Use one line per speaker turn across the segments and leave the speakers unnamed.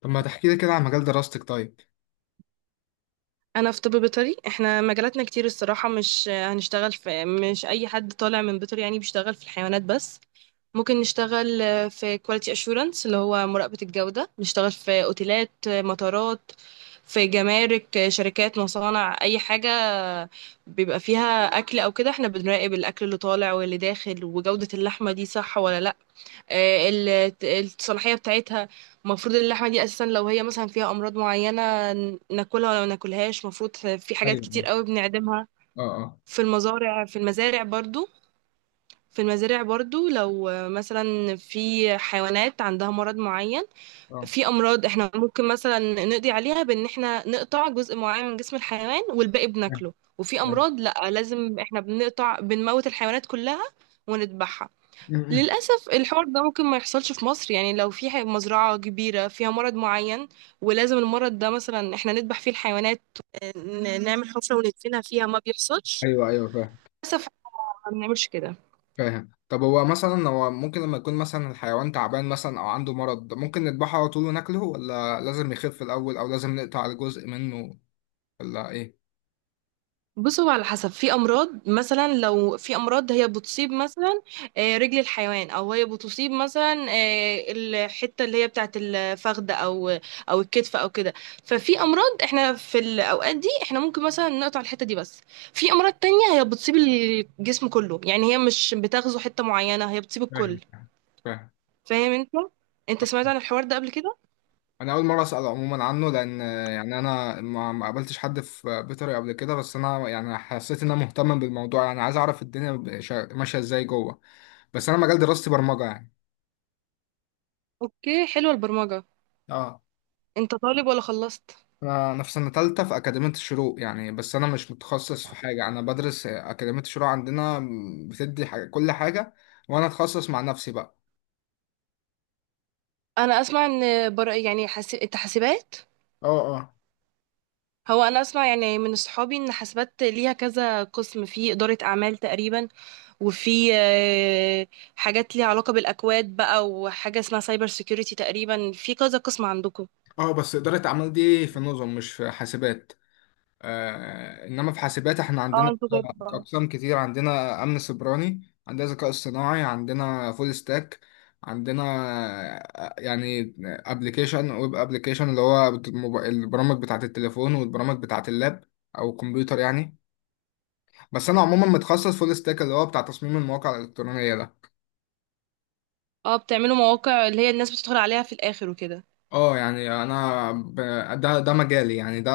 طب ما تحكي لي كده عن مجال دراستك طيب؟
انا في طب بيطري. احنا مجالاتنا كتير الصراحه، مش هنشتغل في، مش اي حد طالع من بيطري يعني بيشتغل في الحيوانات بس. ممكن نشتغل في كواليتي اشورنس اللي هو مراقبه الجوده، نشتغل في اوتيلات، مطارات، في جمارك، شركات، مصانع، اي حاجه بيبقى فيها اكل او كده. احنا بنراقب الاكل اللي طالع واللي داخل، وجوده اللحمه دي صح ولا لا. الصلاحية بتاعتها. المفروض اللحمة دي أساسا لو هي مثلا فيها أمراض معينة ناكلها ولا ما ناكلهاش. المفروض في حاجات كتير
ايوه.
قوي بنعدمها.
اه، اه.
في المزارع في المزارع برضو في المزارع برضو، لو مثلا في حيوانات عندها مرض معين.
اه،
في أمراض احنا ممكن مثلا نقضي عليها بإن احنا نقطع جزء معين من جسم الحيوان والباقي
فاهم.
بناكله، وفي
فاهم.
أمراض لأ، لازم احنا بنموت الحيوانات كلها ونذبحها.
م-م.
للأسف الحوار ده ممكن ما يحصلش في مصر، يعني لو في مزرعة كبيرة فيها مرض معين، ولازم المرض ده مثلا احنا نذبح فيه الحيوانات، نعمل حفرة وندفنها فيها، ما بيحصلش
ايوه، ايوه، فاهم.
للأسف. ما بنعملش كده.
فاهم. طب هو مثلا هو ممكن لما يكون مثلا الحيوان تعبان مثلا او عنده مرض ممكن نذبحه على طول وناكله، ولا لازم يخف الاول، او لازم نقطع جزء منه، ولا ايه؟
بص هو على حسب، في امراض مثلا، لو في امراض هي بتصيب مثلا رجل الحيوان، او هي بتصيب مثلا الحته اللي هي بتاعه الفخذ او او الكتف او كده. ففي امراض احنا في الاوقات دي احنا ممكن مثلا نقطع الحته دي بس. في امراض تانية هي بتصيب الجسم كله، يعني هي مش بتغزو حته معينه، هي بتصيب
فاهم.
الكل.
فاهم.
فاهم انت؟ انت سمعت عن الحوار ده قبل كده؟
انا اول مره اسال عموما عنه، لان يعني انا ما قابلتش حد في بيطري قبل كده، بس انا يعني حسيت ان انا مهتم بالموضوع، يعني عايز اعرف الدنيا ماشيه ازاي جوه. بس انا مجال دراستي برمجه يعني.
اوكي، حلوه البرمجه.
اه.
انت طالب ولا خلصت؟
انا في سنة تالتة في أكاديمية الشروق يعني، بس انا مش متخصص في حاجة، انا بدرس أكاديمية الشروق عندنا بتدي حاجة كل حاجة، وانا اتخصص مع نفسي بقى.
انا اسمع ان يعني حاسب، انت حاسبات.
اه، اه.
هو انا اسمع يعني من صحابي ان حاسبات ليها كذا قسم، في اداره اعمال تقريبا، وفي حاجات ليها علاقه بالاكواد بقى، وحاجه اسمها سايبر سيكيورتي، تقريبا في كذا قسم عندكم.
اه بس إدارة أعمال دي في نظم مش في حاسبات. آه، إنما في حاسبات إحنا
اه
عندنا
انتوا غير بعض.
أقسام كتير، عندنا أمن سيبراني، عندنا ذكاء اصطناعي، عندنا فول ستاك، عندنا يعني أبلكيشن، ويب أبلكيشن، اللي هو البرامج بتاعة التليفون والبرامج بتاعة اللاب أو الكمبيوتر يعني. بس انا عموما متخصص فول ستاك، اللي هو بتاع تصميم المواقع الالكترونيه ده.
اه، بتعملوا مواقع اللي هي الناس بتدخل عليها في الاخر وكده.
اه يعني ده مجالي يعني ده.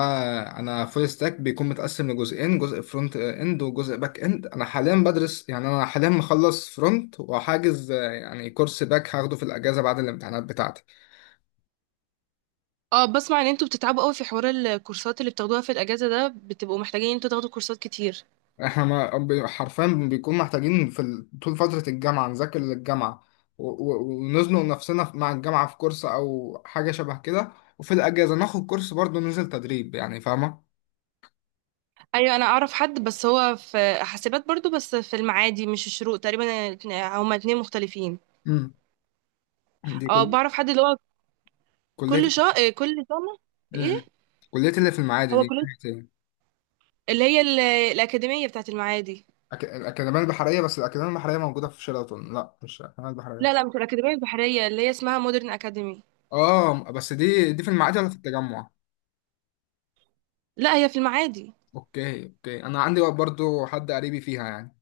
انا فول ستاك بيكون متقسم لجزئين، جزء فرونت اند وجزء باك اند، انا حاليا بدرس، يعني انا حاليا مخلص فرونت وحاجز يعني كورس باك هاخده في الاجازه بعد الامتحانات بتاعتي.
اه، بسمع ان انتوا بتتعبوا قوي في حوار الكورسات اللي بتاخدوها في الاجازه ده، بتبقوا محتاجين ان انتوا تاخدوا كورسات كتير.
احنا ما... بي- حرفيا بيكون محتاجين طول فتره الجامعه نذاكر للجامعه، ونزنق نفسنا مع الجامعه في كورس او حاجه شبه كده، وفي الأجازة ناخد كورس برضه، ننزل تدريب يعني، فاهمة؟
ايوه انا اعرف حد بس هو في حاسبات برضو، بس في المعادي مش الشروق تقريبا. هما اتنين مختلفين.
امم. دي
اه
كل
بعرف حد اللي هو
كلية.
كل شهر، إيه، كل سنة، ايه.
امم. كلية اللي في المعادي
هو
دي
كل،
بتاعت إيه؟
اللي هي الأكاديمية بتاعت المعادي.
الأكاديمية البحرية؟ بس الأكاديمية البحرية موجودة في شيراتون. لا، مش الأكاديمية البحرية.
لا لا، مش الأكاديمية البحرية، اللي هي اسمها مودرن أكاديمي.
اه، بس دي في المعادي ولا في التجمع؟
لا هي في المعادي.
اوكي، اوكي، انا عندي برضو حد قريبي فيها يعني.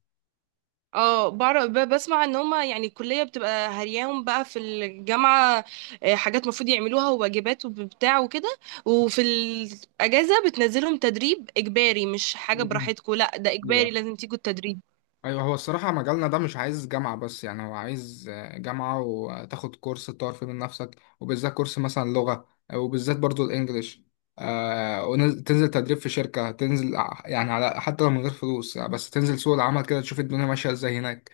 اه بعرف، بسمع ان هما يعني الكلية بتبقى هرياهم بقى في الجامعة، حاجات مفروض يعملوها، وواجبات، وبتاع وكده. وفي الأجازة بتنزلهم تدريب إجباري، مش حاجة
مم.
براحتكم، لا ده إجباري
أيوة.
لازم تيجوا التدريب.
ايوه هو الصراحه مجالنا ده مش عايز جامعه بس، يعني هو عايز جامعه، وتاخد كورس تطور فيه من نفسك، وبالذات كورس مثلا لغه، وبالذات برضو الانجليش، وتنزل تدريب في شركه، يعني على حتى لو من غير فلوس، بس تنزل سوق العمل كده تشوف الدنيا ماشيه ازاي هناك.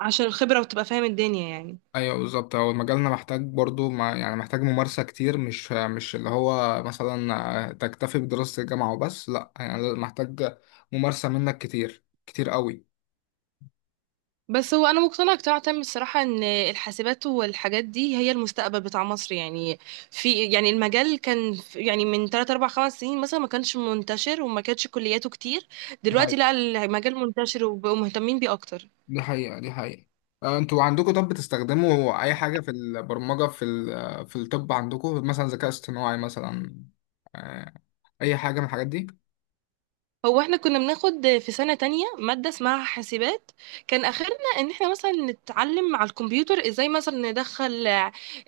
عشان الخبرة وتبقى فاهم الدنيا يعني.
ايوه بالظبط، هو مجالنا محتاج برضو، ما يعني محتاج ممارسه كتير، مش اللي هو مثلا تكتفي بدراسه الجامعه وبس، لا يعني محتاج ممارسه منك كتير كتير قوي.
بس هو انا مقتنعه اقتناع تام الصراحه ان الحاسبات والحاجات دي هي المستقبل بتاع مصر يعني. في يعني المجال كان يعني من 3 4 5 سنين مثلا ما كانش منتشر وما كانتش كلياته كتير. دلوقتي لا، المجال منتشر وبقوا مهتمين بيه اكتر.
دي حقيقة، دي حقيقة. انتوا عندكم طب بتستخدموا اي حاجة في البرمجة، في الطب عندكم مثلا ذكاء اصطناعي مثلا، آه، اي حاجة من الحاجات دي؟
هو احنا كنا بناخد في سنة تانية مادة اسمها حاسبات. كان اخرنا ان احنا مثلا نتعلم على الكمبيوتر ازاي مثلا ندخل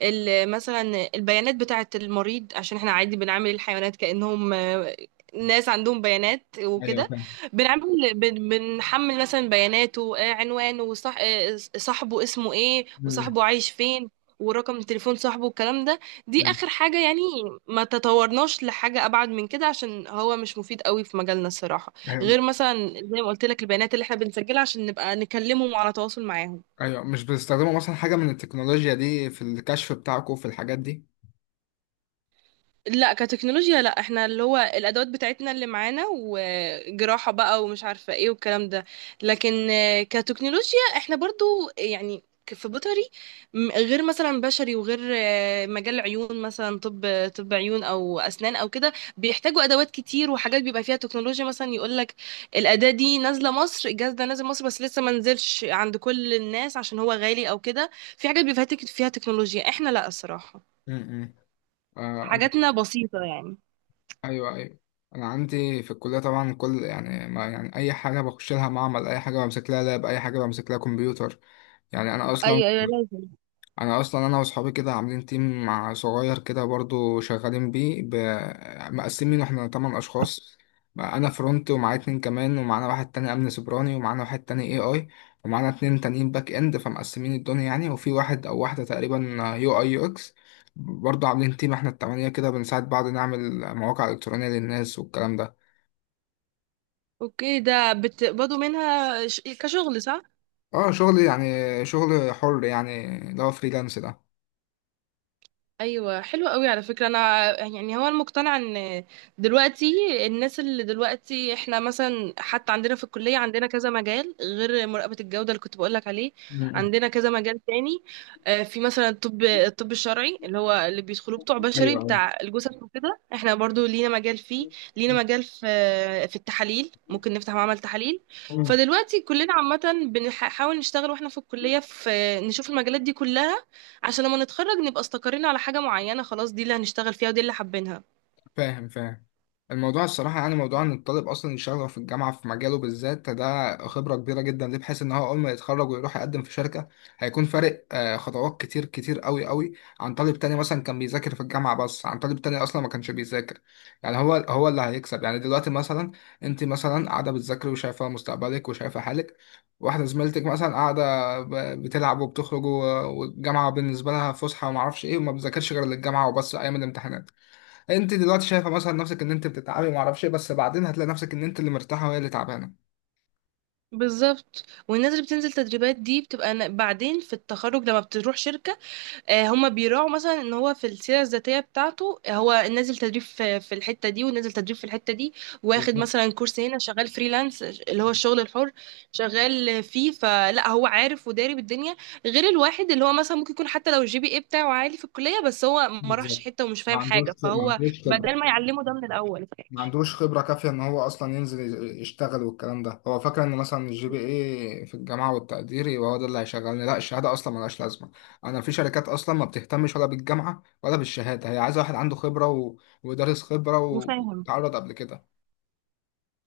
مثلا البيانات بتاعة المريض، عشان احنا عادي بنعامل الحيوانات كأنهم ناس عندهم بيانات
ايوه
وكده.
فاهم.
بنعمل، بنحمل مثلا بياناته، عنوانه، وصاحبه اسمه ايه،
مم.
وصاحبه عايش فين، ورقم تليفون صاحبه، والكلام ده. دي
مم.
اخر حاجة يعني. ما تطورناش لحاجة ابعد من كده عشان هو مش مفيد قوي في مجالنا الصراحة. غير
ايوه.
مثلا زي ما قلت لك، البيانات اللي احنا بنسجلها عشان نبقى نكلمهم، على تواصل معاهم.
أيوة، مش بتستخدموا مثلا حاجة من التكنولوجيا دي في الكشف بتاعكم في الحاجات دي؟
لا، كتكنولوجيا لا، احنا اللي هو الادوات بتاعتنا اللي معانا، وجراحة بقى، ومش عارفة ايه والكلام ده. لكن كتكنولوجيا احنا برضو يعني، في بيطري، غير مثلا بشري. وغير مجال عيون مثلا، طب، طب عيون او اسنان او كده، بيحتاجوا ادوات كتير وحاجات بيبقى فيها تكنولوجيا. مثلا يقول لك الاداة دي نازلة مصر، الجهاز ده نازل مصر بس لسه ما نزلش عند كل الناس عشان هو غالي او كده. في حاجات بيبقى فيها فيها تكنولوجيا، احنا لا الصراحة،
امم. آه أنا...
حاجاتنا بسيطة يعني.
ايوه، ايوه، انا عندي في الكلية طبعا كل، يعني ما يعني اي حاجة بخش لها معمل، اي حاجة بمسك لها لاب، اي حاجة بمسك لها كمبيوتر، يعني انا اصلا
ايوه ايوه لازم.
انا واصحابي كده عاملين تيم مع صغير كده برضو شغالين مقسمين احنا تمن اشخاص، بقى انا فرونت ومعايا اتنين كمان، ومعانا واحد تاني امن سيبراني، ومعانا واحد تاني اي اي، ومعانا اتنين تانيين باك اند، فمقسمين الدنيا يعني، وفي واحد او واحدة تقريبا يو اي يو اكس. برضو عاملين تيم احنا التمانية كده، بنساعد بعض نعمل مواقع الكترونية للناس والكلام ده.
اوكي، ده بتقبضوا منها كشغل صح؟
اه، شغل يعني، شغل حر يعني اللي هو فريلانس ده.
ايوه حلو قوي. على فكره انا يعني هو المقتنع ان دلوقتي، الناس اللي دلوقتي، احنا مثلا حتى عندنا في الكليه عندنا كذا مجال، غير مراقبه الجوده اللي كنت بقولك عليه.
مم.
عندنا كذا مجال تاني. في مثلا الطب، الشرعي، اللي هو اللي بيدخلوه بتوع بشري
ايوه،
بتاع الجثث وكده، احنا برضو لينا مجال فيه. لينا مجال في في التحاليل، ممكن نفتح معمل تحاليل.
ايوه،
فدلوقتي كلنا عامه بنحاول نشتغل واحنا في الكليه، في نشوف المجالات دي كلها، عشان لما نتخرج نبقى استقرينا على حاجة معينة، خلاص دي اللي هنشتغل فيها ودي اللي حابينها.
فاهم. فاهم. الموضوع الصراحة يعني موضوع إن الطالب أصلا يشتغل في الجامعة في مجاله بالذات، ده خبرة كبيرة جدا ليه، بحيث إن هو أول ما يتخرج ويروح يقدم في شركة هيكون فارق خطوات كتير كتير أوي أوي عن طالب تاني مثلا كان بيذاكر في الجامعة بس، عن طالب تاني أصلا ما كانش بيذاكر. يعني هو اللي هيكسب يعني. دلوقتي مثلا أنت مثلا قاعدة بتذاكري وشايفة مستقبلك وشايفة حالك، واحدة زميلتك مثلا قاعدة بتلعب وبتخرج، والجامعة بالنسبة لها فسحة ومعرفش إيه، وما بتذاكرش غير للجامعة وبس أيام الامتحانات. انت دلوقتي شايفه مثلا نفسك ان انت بتتعبي ما اعرفش ايه، بس بعدين هتلاقي نفسك ان انت اللي مرتاحه وهي اللي تعبانه.
بالظبط، والناس اللي بتنزل تدريبات دي بتبقى، بعدين في التخرج لما بتروح شركة، هما بيراعوا مثلا ان هو في السيره الذاتيه بتاعته هو نازل تدريب في في الحته دي ونازل تدريب في الحته دي، واخد
بالظبط.
مثلا كورس هنا، شغال فريلانس اللي هو الشغل الحر شغال فيه. فلا هو عارف وداري بالدنيا، غير الواحد اللي هو مثلا ممكن يكون حتى لو الجي بي اي بتاعه عالي في الكليه، بس هو ما راحش
بالظبط.
حته ومش
ما
فاهم
عندوش،
حاجه،
ما
فهو
عندوش خبره،
بدل ما يعلمه ده من الاول.
ما عندوش خبره كافيه ان هو اصلا يشتغل، والكلام ده. هو فاكر ان مثلا الجي بي اي في الجامعه والتقدير يبقى هو ده اللي هيشغلني، لا، الشهاده اصلا ملهاش لازمه. انا في شركات اصلا ما بتهتمش ولا بالجامعه ولا بالشهاده، هي عايزه واحد عنده خبره ودارس خبره
وفاهم،
وتعرض قبل كده.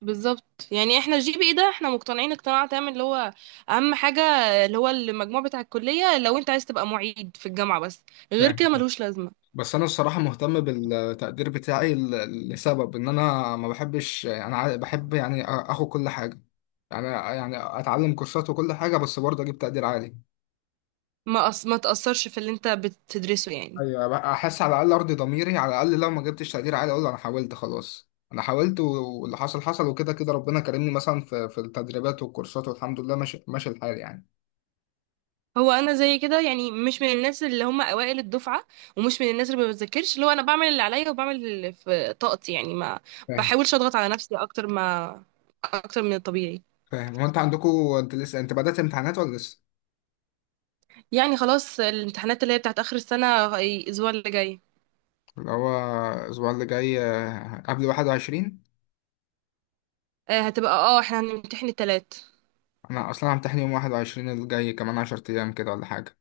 بالظبط. يعني احنا الجي بي اي ده احنا مقتنعين اقتناع تام اللي هو اهم حاجه، اللي هو المجموع بتاع الكليه، لو انت عايز تبقى معيد في الجامعه بس، غير
فاهم.
كده ملوش لازمه.
بس انا الصراحه مهتم بالتقدير بتاعي، لسبب ان انا ما بحبش، بحب يعني اخد كل حاجه، يعني اتعلم كورسات وكل حاجه، بس برضه اجيب تقدير عالي،
ما تاثرش في اللي انت بتدرسه يعني.
ايوه بقى. احس على الاقل ارضي ضميري، على الاقل لو ما جبتش تقدير عالي اقول انا حاولت، خلاص، انا حاولت، واللي حصل حصل، وكده كده ربنا كرمني مثلا في التدريبات والكورسات، والحمد لله ماشي، ماشي الحال يعني.
هو انا زي كده يعني، مش من الناس اللي هم اوائل الدفعه، ومش من الناس اللي ما بتذاكرش، اللي هو انا بعمل اللي عليا وبعمل اللي في طاقتي يعني، ما
فاهم.
بحاولش اضغط على نفسي اكتر ما اكتر من الطبيعي.
فاهم. هو انت عندكم، انت لسه، انت بدأت امتحانات ولا لسه؟
يعني خلاص، الامتحانات اللي هي بتاعت اخر السنه الاسبوع اللي جاي،
اللي هو الاسبوع اللي جاي قبل 21؟
هتبقى. احنا هنمتحن التلات.
انا اصلا همتحن يوم 21 الجاي، كمان 10 ايام كده ولا حاجه.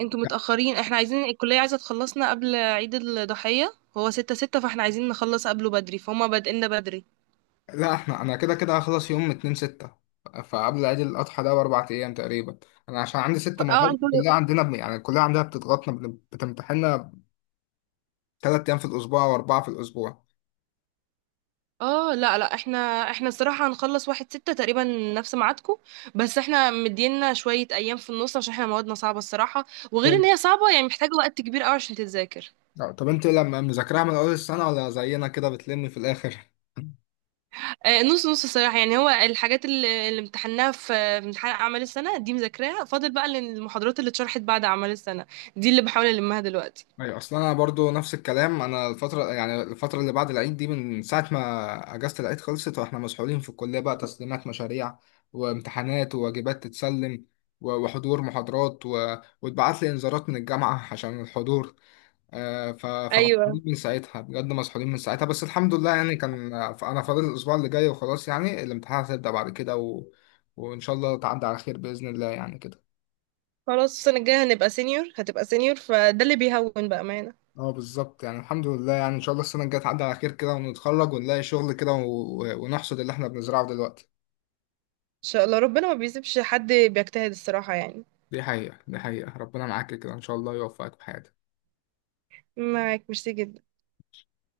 انتوا
لا،
متأخرين، احنا عايزين، الكلية عايزة تخلصنا قبل عيد الضحية، هو ستة ستة، فاحنا عايزين نخلص قبله بدري، فهم بادئنا بدري.
لا، انا كده كده هخلص يوم 2 6، فقبل عيد الاضحى ده باربع ايام تقريبا. انا عشان عندي ست
ف-
مواد،
اه انتوا
الكليه عندنا يعني الكليه عندنا بتضغطنا، بتمتحننا ثلاث ايام في الاسبوع واربعه في الاسبوع.
اه لا لا احنا، احنا الصراحة هنخلص واحد ستة تقريبا، نفس ميعادكم، بس احنا مدينا شوية ايام في النص عشان احنا موادنا صعبة الصراحة. وغير
طب،
ان هي صعبة يعني محتاجة وقت كبير قوي عشان تتذاكر.
انت لما مذاكراها من اول السنه ولا زينا كده بتلمي في الاخر؟
نص نص الصراحة يعني. هو الحاجات اللي امتحناها في في امتحان أعمال السنة دي مذاكراها، فاضل بقى المحاضرات اللي اتشرحت بعد أعمال السنة، دي اللي بحاول ألمها دلوقتي.
ايوه، اصلا انا برضو نفس الكلام. انا الفتره، يعني الفتره اللي بعد العيد دي، من ساعه ما اجازه العيد خلصت واحنا مسحولين في الكليه بقى، تسليمات مشاريع وامتحانات وواجبات تتسلم، وحضور محاضرات واتبعت لي انذارات من الجامعه عشان الحضور.
ايوه.
فمسحولين من ساعتها بجد، مسحولين من ساعتها، بس الحمد لله يعني، كان انا فاضل الاسبوع اللي جاي وخلاص، يعني الامتحانات هتبدا بعد كده، وان شاء الله تعدي على خير باذن الله يعني كده.
خلاص السنة الجاية هنبقى سينيور، هتبقى سينيور، فده اللي بيهون بأمانة. ان
اه بالظبط، يعني الحمد لله، يعني ان شاء الله السنه الجايه تعدي على خير كده، ونتخرج ونلاقي شغل كده، ونحصد اللي احنا بنزرعه دلوقتي.
شاء الله، ربنا ما بيسيبش حد بيجتهد الصراحة يعني.
دي حقيقه، دي حقيقه، ربنا معاك كده، ان شاء الله يوفقك في حياتك.
معاك، ميرسي جدا.